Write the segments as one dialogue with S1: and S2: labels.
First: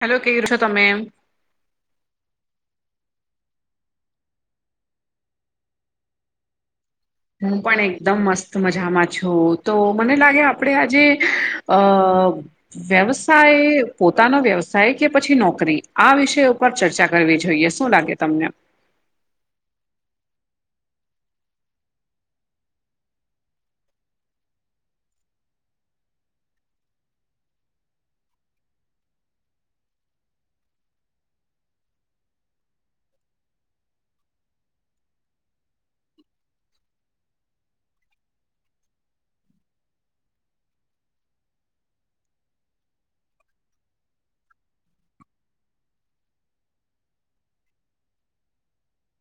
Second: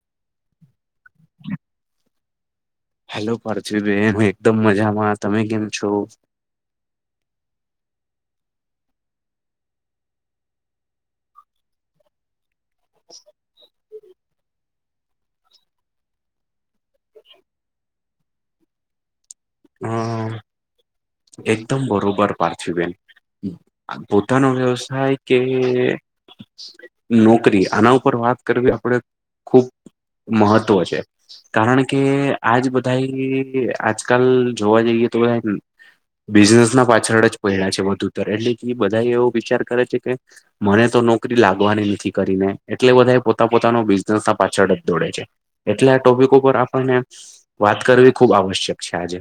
S1: Hello કેમ છો તમે?
S2: હેલો પાર્થ્િવબેન હું એકદમ મજામાં તમે કેમ છો?
S1: હું પણ એકદમ મસ્ત મજામાં છું તો મને લાગે આપણે આજે અ વ્યવસાય પોતાનો વ્યવસાય કે પછી નોકરી આ વિષય ઉપર ચર્ચા કરવી જોઈએ શું લાગે તમને?
S2: હા. એકદમ બરોબર પાર્થિબેન. પોતાનો વ્યવસાય કે નોકરી આના ઉપર વાત કરવી આપડે ખુબ મહત્વ છે. કારણ કે આજ બધા આજકાલ જોવા જઈએ તો બધા ને બિઝનેસ ના પાછળ જ પડ્યા છે વધુતર એટલે કે બધા એવો વિચાર કરે છે કે. મને તો નોકરી લાગવાની નથી કરીને એટલે બધા એ પોતા પોતાનો બિઝનેસ ના પાછળ જ દોડે છે. એટલા ટોપિક ઉપર આપણને વાત કરવી ખુબ આવશ્યક છે આજે.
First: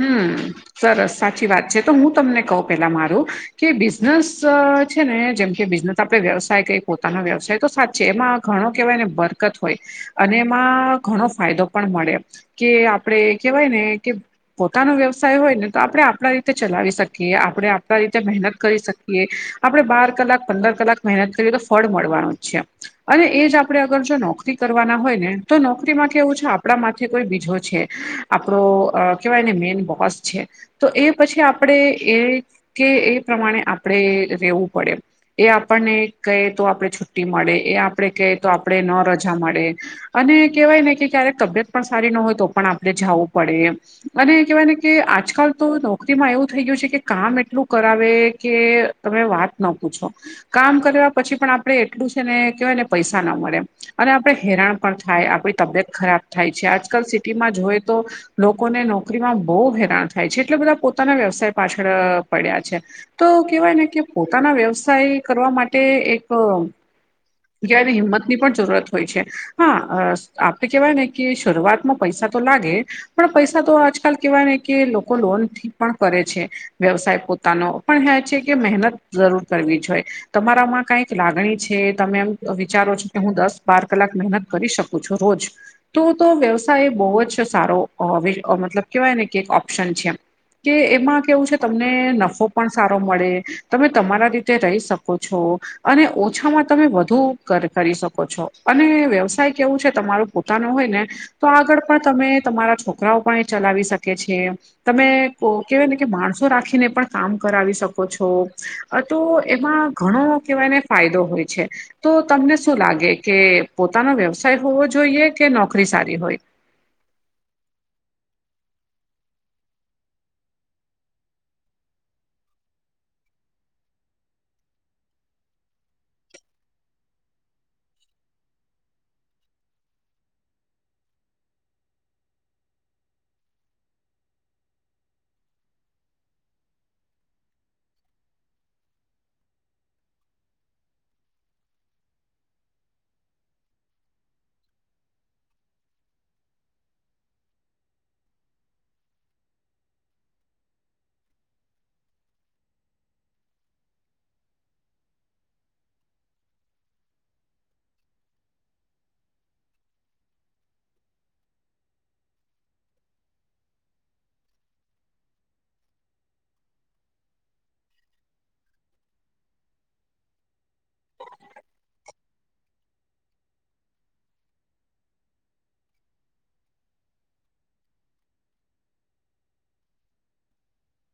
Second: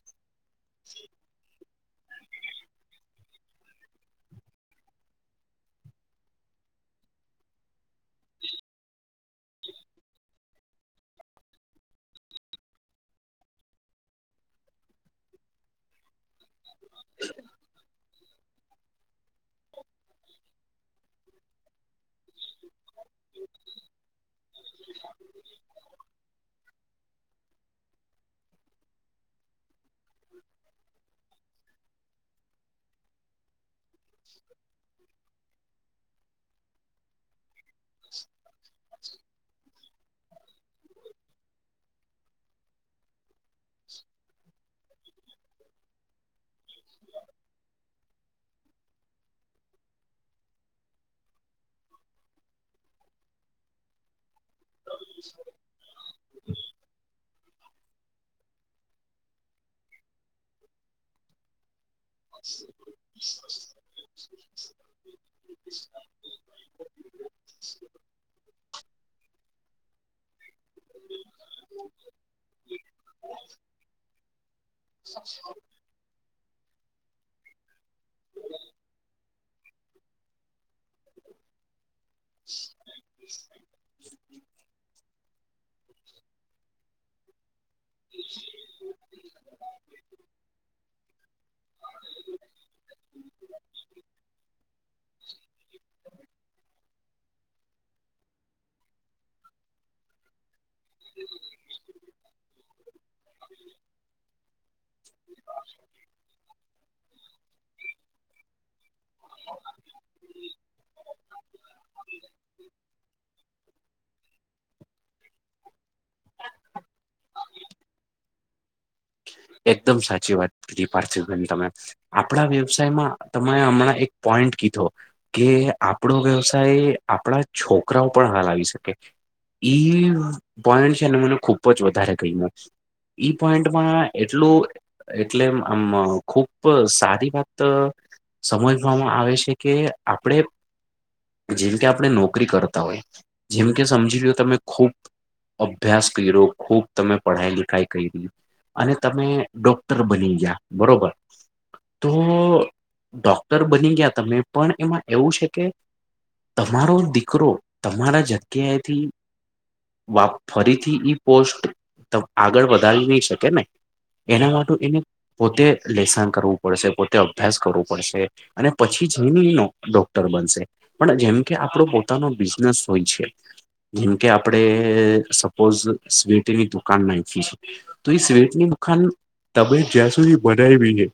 S1: હમ્મ સરસ સાચી વાત છે તો હું તમને કહ પેલા મારું. કે બિઝનેસ છે ને જેમ કે બિઝનેસ આપડે વ્યવસાય કે પોતાનો વ્યવસાય તો સાચ છે એમાં ઘણો કેહેવાય ને બરકત હોય. અને એમાં ઘણો ફાયદો પણ મળે કે આપડે કેહેવાય ને કે પોતાનો વ્યવસાય હોય ને તો આપડણે આપણા રીતે ચલાવી શકીએ આપણે આપણા રીતે મહેનત કરી શકીએ. આપડણે બાર કલાક પંદર કલાક મહેનત કરીએ તો ફળ મળવાનું છે. અને એ જ આપણે અગર જો નોકરી કરવાના હોય ને તો નોકરી માટેથી એવું છે આપણા માથે કોઈ બીજો છે. આપડો અ કેહેવાયને મેન બોસ છે. તો એ પછી આપણે એ કે એ પ્રમાણે આપણે રહેેવું પડે. એ આપણને કહે તો આપડે છુટ્ટી મળે, એ આપડે કહે તો આપડે ન રજ જા મળે, અને કવાય ને કે ક્યારેક તબિયત પણ સારી ન હોય તો પણ આપણે જવું પડે અને કેહેવાય ને કે આજકાલ તો નોકરીમાં એવું થઈ ગયું છે કે કામ એટલું કરાવે કે તમે વાત ના પૂછો, કામ કર્યા પછી પણ આપડે એટલું છે ને કહેવાય ને પૈસા ના મળે. અને આપડણે હેરાણ પણ થાય આપડી તબિયત ખરાબ થાય છે, આજકાલ સિટીમાં જોએ તો લોકોને નોકરીમાં બહુ હેરાન થાય છે, એટલે બધા પોતાના વ્યવસાય પાછળ પડ્યા છે, તો કેહેવાય ને કે પોતાના વ્યવસાય કરવા માટે એક કે આવી હિંમતની પણ જરૂરત હોય છે, હા અ આપડે કેવાય ને કે શરૂઆતમાં પૈસા તો લાગે, પણ પૈસા તો આજ કેવા ને કે લોકો લોન થી પણ કરે છે વ્યવસાય પોતાનો પણ હે છે કે મહેનત જરૂર કરવી જોયે તમારામાં કઈક લાગણી છે. તમે એમ વિચારો છો કે હું દસ બાર કલાક મહેનત કરી શકું છું રોજ તું તો વ્યવસાય બહુ જ સારો અવે અ મતલબ કેહેવાય ને કે એક ઓપ્શન છે એમ. કે એમાં કેવું છે તમને નફો પણ સારો મળે. તમે તમારા રીતે રહી શકો છો, અને ઓછામાં તમે વધુ. કર કરી શકો છો, અને વ્યવસાય કેવું છે તમારું પોતાનો હોય ને તો આગળ પણ તમે તમારા છોકરાઓ પણ એ ચલાવી શકે છે. તમે કો કેવાય ને કે, માણસો રાખીને પણ કામ કરાવી શકો છો. તો એમાં ઘણો કેહેવાયને ફાયદો હોય છે. તો તમને શું લાગે કે પોતાના વ્યવસાય હોવો જોઈએ? કે નોકરી સારી હોય?
S2: એકદમ સાચી વાત કીધી પાર્થિવી બેન તમે. આપણા વ્યવસાયમાં તમે હમણાં એક પોઈન્ટ કીધો. કે આપણો વ્યવસાય આપણા છોકરાઓ પણ હલાવી શકે. ઈ પોઈન્ટ છે ને મને ખુબ જ વધારે ગમીયો ઈ પોઈન્ટમાં. એટલું એટલે આમ ખુબ સારી વાત. સમજવામાં આવે છે કે આપડે જેમકે આપણે નોકરી કરતા હોય જેમ કે સમજી લો તમે ખૂબ અભ્યાસ કર્યો ખુબ તમે પઢાઈ લિખાઈ કઇરી અને તમે ડોક્ટર બની ગયા બરોબર. તો ડોક્ટર બની ગયા તમે પણ એમાં એવું છે કે. તમારો દીકરો તમારા જગ્યાએથી વા ફરીથી ઈ પોસ્ટ ત આગળ વધારી નહી શકે ને. એના માટે એને પોતે લેસન કરવું પડશે, પોતે અભ્યાસ કરવું પડશે. અને પછી જઇને એ નો ડોક્ટર બનશે. પણ જેમકે આપણો પોતાનો બિઝનેસ હોય છે. જેમકે આપડે સપોઝ સ્વીટની દુકાન નાઇખી છે, તો એ સ્વીટ ની દુખાન તમે જ્યાં સુધી બનાવી છે.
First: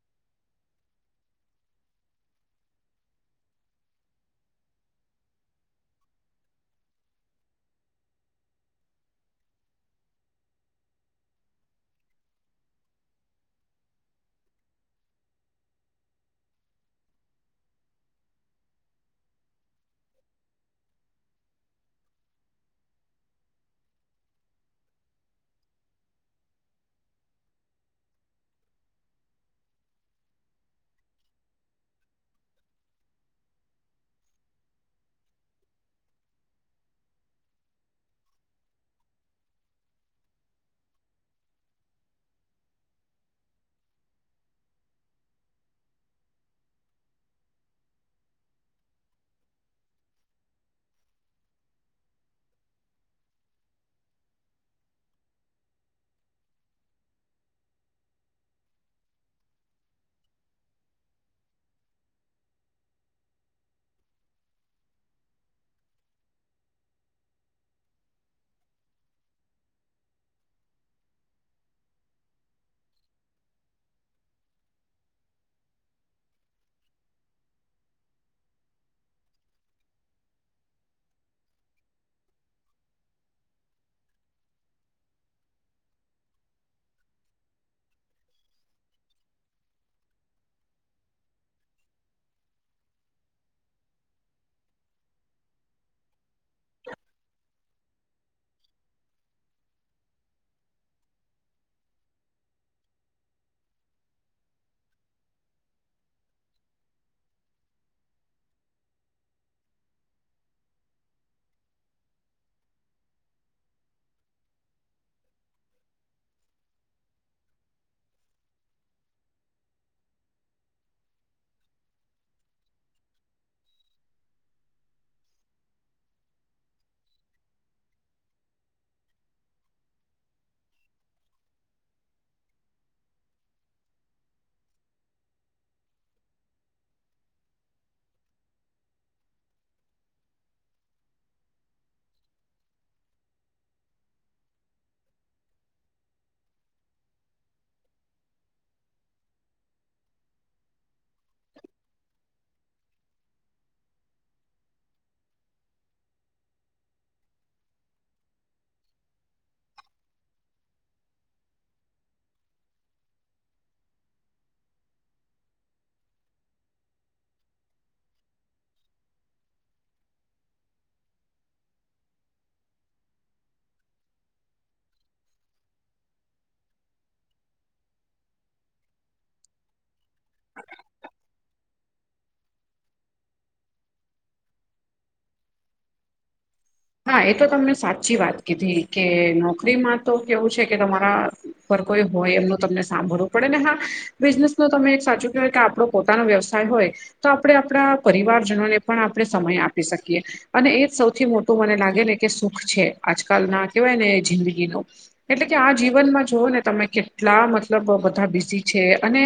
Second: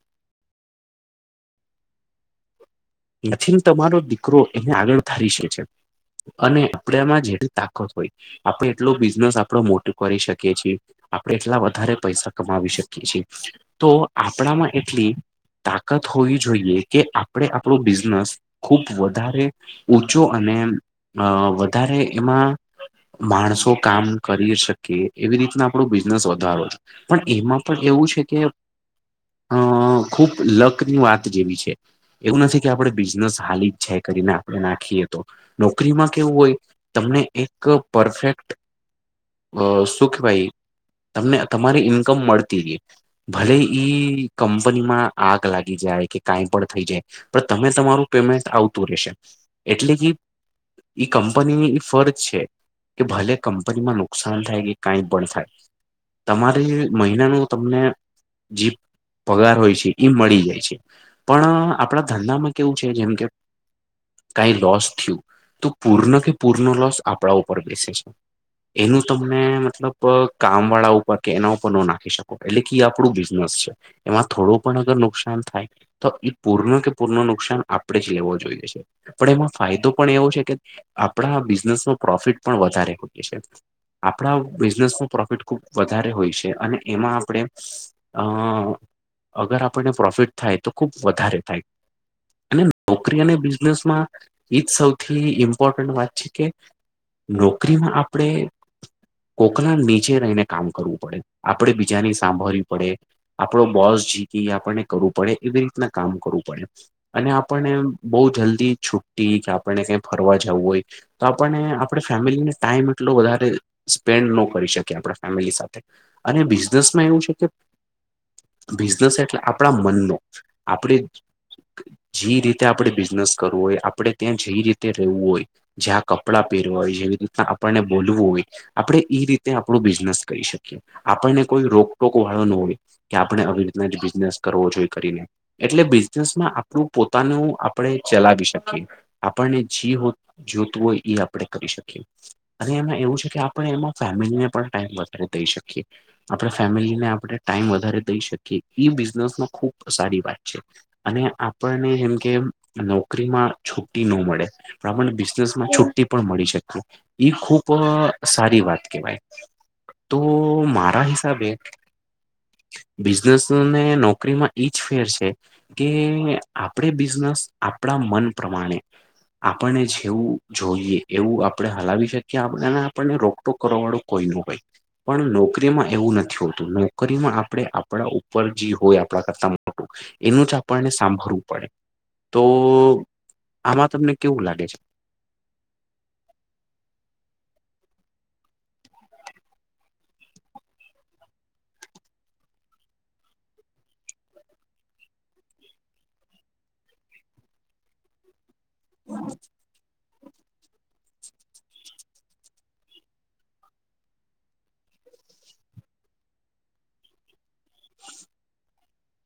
S2: નથીન તમારો દીકરો એને આગળ વધારી શે છે. અને આપડમાં જેટલી તાકત હોય, આપડે એટલો બિઝનેસ આપડો મોટો કરી શકીએ છીએ. આપણે એટલા વધારે પૈસા કમાવી શકીએ છીએ, તો આપણામાં એટલી તાકત હોવી જોઈએ, કે આપણે આપણું બિઝનેસ ખુબ વધારે ઉચો અને અ વધારે એમાં. માણસો કામ કરી શકે એવી રીતના આપણું બિઝનેસ વધારો છે. પણ એમાં પણ એવું છે કે. અ ખુબ લકની વાત જેવી છે. એવું નથી કે આપણેે બિઝનેસ હાલીજ જાય કરીને આપણે નાખીએ તો, નોકરીમાં કેવું હોય. તમને એક પરફેક્ટ અ સુ કેવાય. તમને તમારી ઇન્કમ મળતીખ ભલે ઈ કંપનીમાં આગ લાગી જાય કે કાંઈ પણ થઈ જાય. પણ તમે તમારું પેમેન્ટ આવતું રહેેશે એટલે કે ઈ કંપનીની એ ફરજ છે. કે ભલે કંપનીમાં નુકસાન થાય કે કંઈ પણ થાય. તમારી મહિનાનું તમને જે પગાર હોય છે એ મળી જાય છે પણ આપણા ધંધનામાં કેવું છે જેમ કે કઈ લોસ થયું તો પૂર્ણ કે પૂરનો લોસ આપણા ઉપર બેસે છે. એનું તમને મતલબ કામ વાળા ઉપર કે એના ઉપર ન નાખી શકો એટલે કે આપણું બિઝનેસ છે. એમાં થોડું પણ અગર નુકસાન થાય તો પૂરનો કે પૂર ન નુકસાન આપણેે જ લેવો જોઈએ છ છે. પણ એમાં ફાયદો પણ એવો છે કે આપણા બિઝનેસમાં પ્રોફિટ પણ વધારે હોઈએ છે. આપણા બિઝનેસમાં પ્રોફિટ ખુબ વધારે હોય છે અને એમાં આપણે અ અગર આપણને પ્રોફિટ થાય તો ખુબ વધારે થાય. અને નોકરી અને બિઝનેસ માં એજ સૌથી ઇમ્પોર્ટન્ટ વાત છે કે નોકરીમાં આપણેે કોકના નીચે રહીને કામ કરવું પડે આપડણે બીજાની સાંભળવી પડે. આપડો બોસ જીતી આપણને કરવું પડે એવી રીતના કામ કરવું પડે. અને આપણને બહુ જલ્દી છુટી કે આપણને ક ફરવા જવું હોય. તો આપણને આપણે ફેમિલીને ટાઈમ એટલો વધારે સ્પેન્ડ ન કરી શકીએ આપ ફેમિલી સાથે અને બિઝનેસમાં એવું છે કે બિઝનેસ એટલે આપણા મનનો આપણે જે રીતે આપણે બિઝનેસ કરવું હોય આપણે ત્યાં જે રીતે રહેવું હોય. જ્યાં કપડાં પહેરવા હોય જેવી રીતના આપણને બોલવું હોય. આપડણે એઈ રીતે આપણું બિઝનેસ કરી શકીએ. આપણને કોઈ રોકટોક વાળો ન હોય કે આપણે આવી રીતના જ બિઝનેસ કરવો જોએ કરીને એટલે બિઝનેસમાં આપણું પોતાનું આપણે ચલાવી શકીએ. આપણને જે જોતું હોય એ આપણે કરી શકીએ. અને એમાં એવું છે કે આપણે એમાં ફેમિલીને પણ ટાઈમ વધારે દઈ શકીએ. આપણે ફેમિલીને આપણે ટાઈમ વધારે દઈ શકીએ એ બિઝનેસમાં ખુબ સારી વાત છે અને આપણને જેમ કે નોકરીમાં છુ્ટી ન મળે પણ આપને બિઝનેસ માં છુટ્ટી પણ મળી શકે ઈ ખુબ સારી વાત કેહેવાય. તો મારા હિસાબે બિઝનેસ અને નોકરીમાં ઈજ ફેર છે. કે આપણે બિઝનેસ આપણા મન પ્રમાણે આપણને જેવું જોઈએ એવું આપણે હલાવી શકીએ આપ આપણને રો તો કરવા વાળું કોઈ ન ભાઈ પણ નોકરીમાં એવું નથી હોતું નોકરીમાં આપણે આપણા ઉપર જે હોય આપણા કરતા એનું જ આપણને સાંભળવું પડે. તો આમાં તમને કેવું લાગે છે.
S1: હા એ તો તમને સાચી વાત કીધી કે નોકરીમાં તો કેવું છે કે તમારા કોઈ હોય એમનું તમને સાંભળવું પડે ને હા બિઝનેસ ન તમે એક સાચું કેવાય કે આપડો પોતાનો વ્યવસાય હોય તો આપણે આપણા પરિવારજનોને પણ આપણે સમય આપી શકીએ અને એ સૌથી મોટો તો મને લાગે ને કે સુખ છે આજકાલ ના કેવાય ને જિંદગીનો. એટલે કે આ જીવનમાં જોુઓ ને તમે કેટલા મતલબ બધા બિઝ છે અને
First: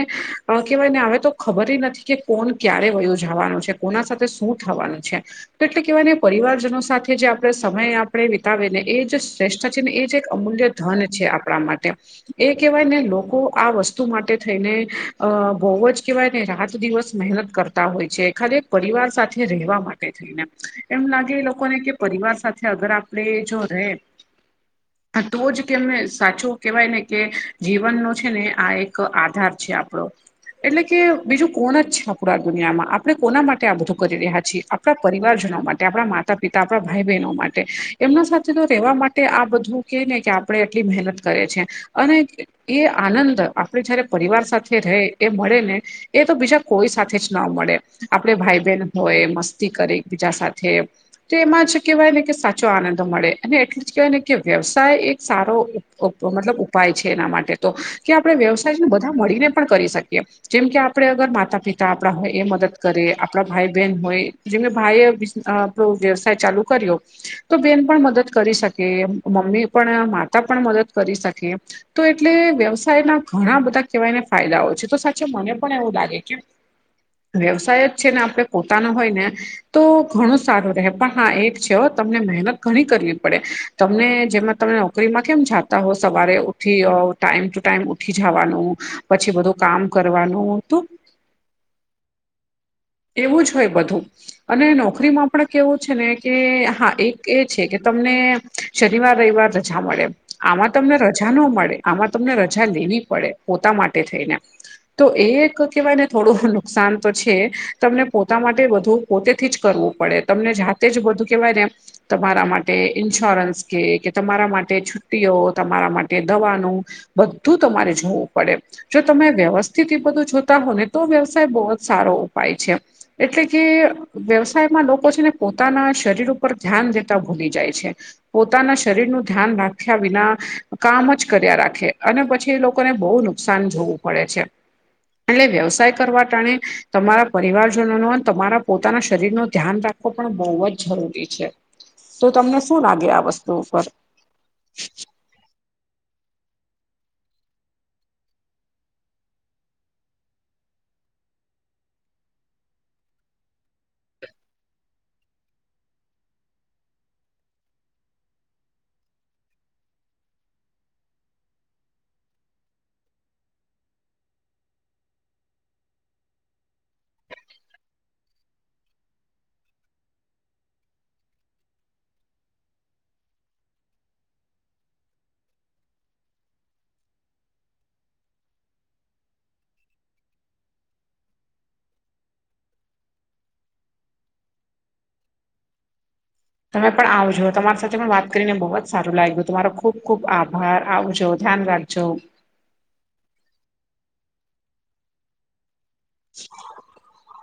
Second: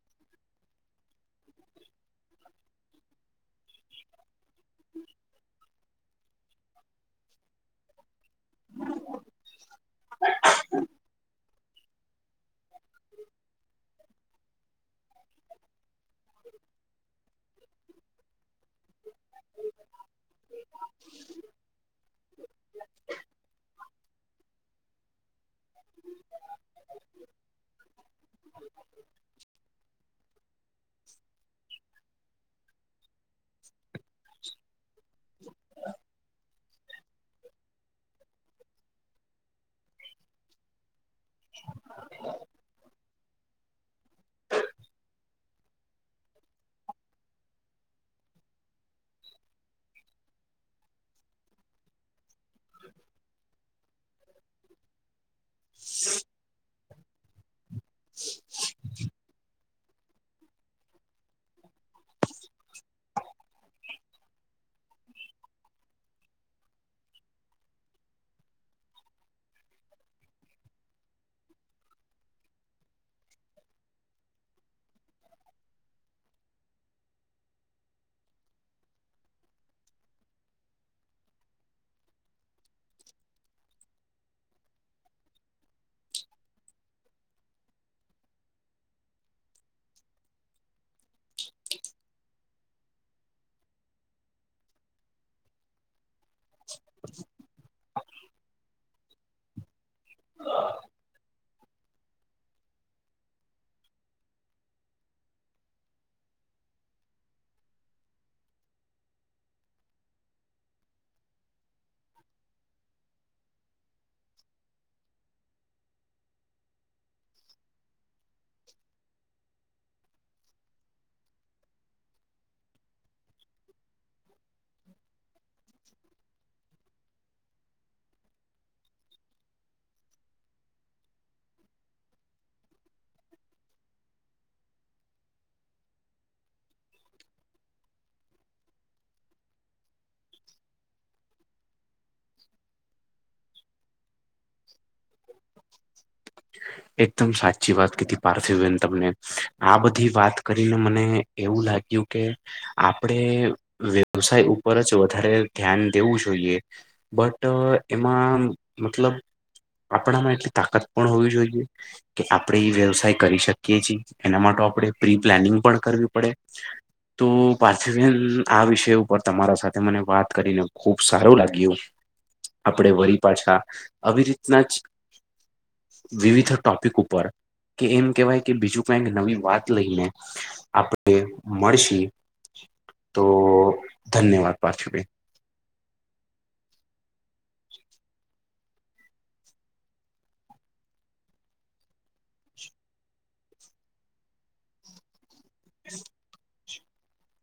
S1: કહેવાય ને હવે તો ખબર નથી કે કોણ ક્યારે વયો જવાનું છે કોના સાથે શું થવાનું છે. એટલે કેવા પરિવારજનો સાથે કે જે આપણે સમય આપણે વિતાવે ને એ જે શ્રેષ્ઠ છે ને એ જે એક અમૂલ્ય ધન છે. આપણા માટે. એ કેહેવાય ને લોકો આ વસ્તુ માટે થઈને, અ બહુ જ કેહેવાય ને રાત દિવસ મહેનત કરતા હોય છે. ખા પરિવાર સાથે રહેવા માટે થઈને એમ લાગે એ લોકોને પરિવાર સાથે અગર આપડે જો રે હા, તો જ કેમને સાચું કેહેવાય ને કે જીવનનો છે ને આ એક આધાર છે. આપણો એટલે કે બીજું કોણ જ છે, આપુરા દુનિયામાં આપણે કોના માટે આ બધું કરી રહ્યા છીએ. આપ પરિવારજનો માટે આપણા માતા પિતા આપ ભાઈ બહેનો માટે એમના સાથે તો રહેવા માટે આ બધું કે ને કે આપણે એટલી મહેનત કરે છે અને એ આનંદ આપણે જયારે પરિવાર સાથે રહે એ મળે ને એ તો બીજા કોઈ સાથે જ ના મળે આપણે ભાઈ બહેન હોય, મસ્તી કરી બીજા સાથે તો એમાં જ કેહેવાય ને કે સાચો આનંદ મળે અને એટલું જ કેહેવાય, ને કે વ્યવસાય એક સારો મતલબ ઉપાય છે. એના માટે તો કે આપણે વ્યવસાયને બધા મળીને પણ કરી શકીએ. જેમ કે આપણે અગર માતા પિતા આપણા હોય, એ મદદ કરે આપણા ભાઈ બહેન હોય જે ભાઈએ આપો વ્યવસાય ચાલુ કર્યો તો બેન પણ મદદ કરી શકે મમ્મી પણ માતા પણ મદદ કરી શકે તો એટલે વ્યવસાયના ઘણા બધા કહેવાયને ફાયદાઓ છે. તો સાચો મને પણ એવું લાગે કે વ્યવસાય જ છેને, આપણે પોતાનો હોય ને તો ઘણું સારું રહે. પણ હા, એક છે. તમને મહેનત ઘણી કરવી પડે તમને જેમાં તમે નોકરીમાં કેમ સવારે ઉઠી ટાઈમ ટુ, ટાઈમ ઉઠી જવાનું પછી બધું કામ કરવાનું એવું જ હોય બધું અને નોકરીમાં પણ કેવું છેને કે હા એક એ છે, કે તમને શનિવાર રવિવાર રજા મળે. આમાં તમને રજા ન મળે આમાં તમને રજા લેવી પડે પોતા માટે થઈને. તો એ એક કેહેવાય ને થોડું નુકસાન તો છે, તમને પોતા માટે બધું પોતેથી જ કરવું પડે તમને જાતે જ બધું કેવાય ને એમ તમારા માટે ઇન્સ્યોરન્સ કે કે તમારા માટે છુટ્ટીઓ, તમારા માટે દવાનું બધું તમારે જોવું પડે. જો તમે વ્યવસ્થિત એ બધું જોતા હો, ને તો વ્યવસાય બહુ જ સારો ઉપાય છે. એટલે કે વ્યવસાયમાં લોકો છેને, પોતાના શરીર ઉપર ધ્યાન દેતા ભૂલી જાય છે. પોતાના શરીરનું ધ્યાન રાખ્યા વિના કામ જ કર્યા રાખે અને પછી, એ લોકોને બહુ નુકસાન જોવું પડે છે. એટલે વ્યવસાય કરવા ટાણે તમારા પરિવારજનો ન તમારા પોતાના શરીર નો ધ્યાન પણ બહુ જ જરૂરી છે. તો તમને શું લાગે આ વસ્તુ ઉપર
S2: એકદમ સાચી વાત કીધી પાર્થવીબેન તમને આ બધી વાત કરીને મને એવું લાગ્યું કે આપણેે વ્યવસાય ઉપર જ વધારે ધ્યાન દેવું જોઈએ. બટ એમાં મતલબ આપણામાં એટલી તાકા કોણ હોવી જોઈએ કે આપણે એ વ્યવસાય કરી શકીએ છીએ, એના માટે આપણે પ્રી પ્લાનિંગ પણ કરવી પડે તો પાર્થિવબેન આ વિષય ઉપર તમારા સાથે મને વાત કરીને ખુબ સારું લાગ્યું. આપણેે વળી પાછા આવી રીતના જ વિવિધ ટોપિક ઉપર કે એમ કેહેવાય કે બીજું કઈક નવી વાત લઈને આપણે, મળશ તો ધન્યવાદ પાર્થિવ
S1: તમે પણ આવજો તમારી સાથે પણ વાત કરીને બહુ જ સારું લાગ્યું, તમારો ખુબ ખુબ આભાર આવજો. ધ્યાન રાખજો
S2: [inaudible]
S1: [inaudible]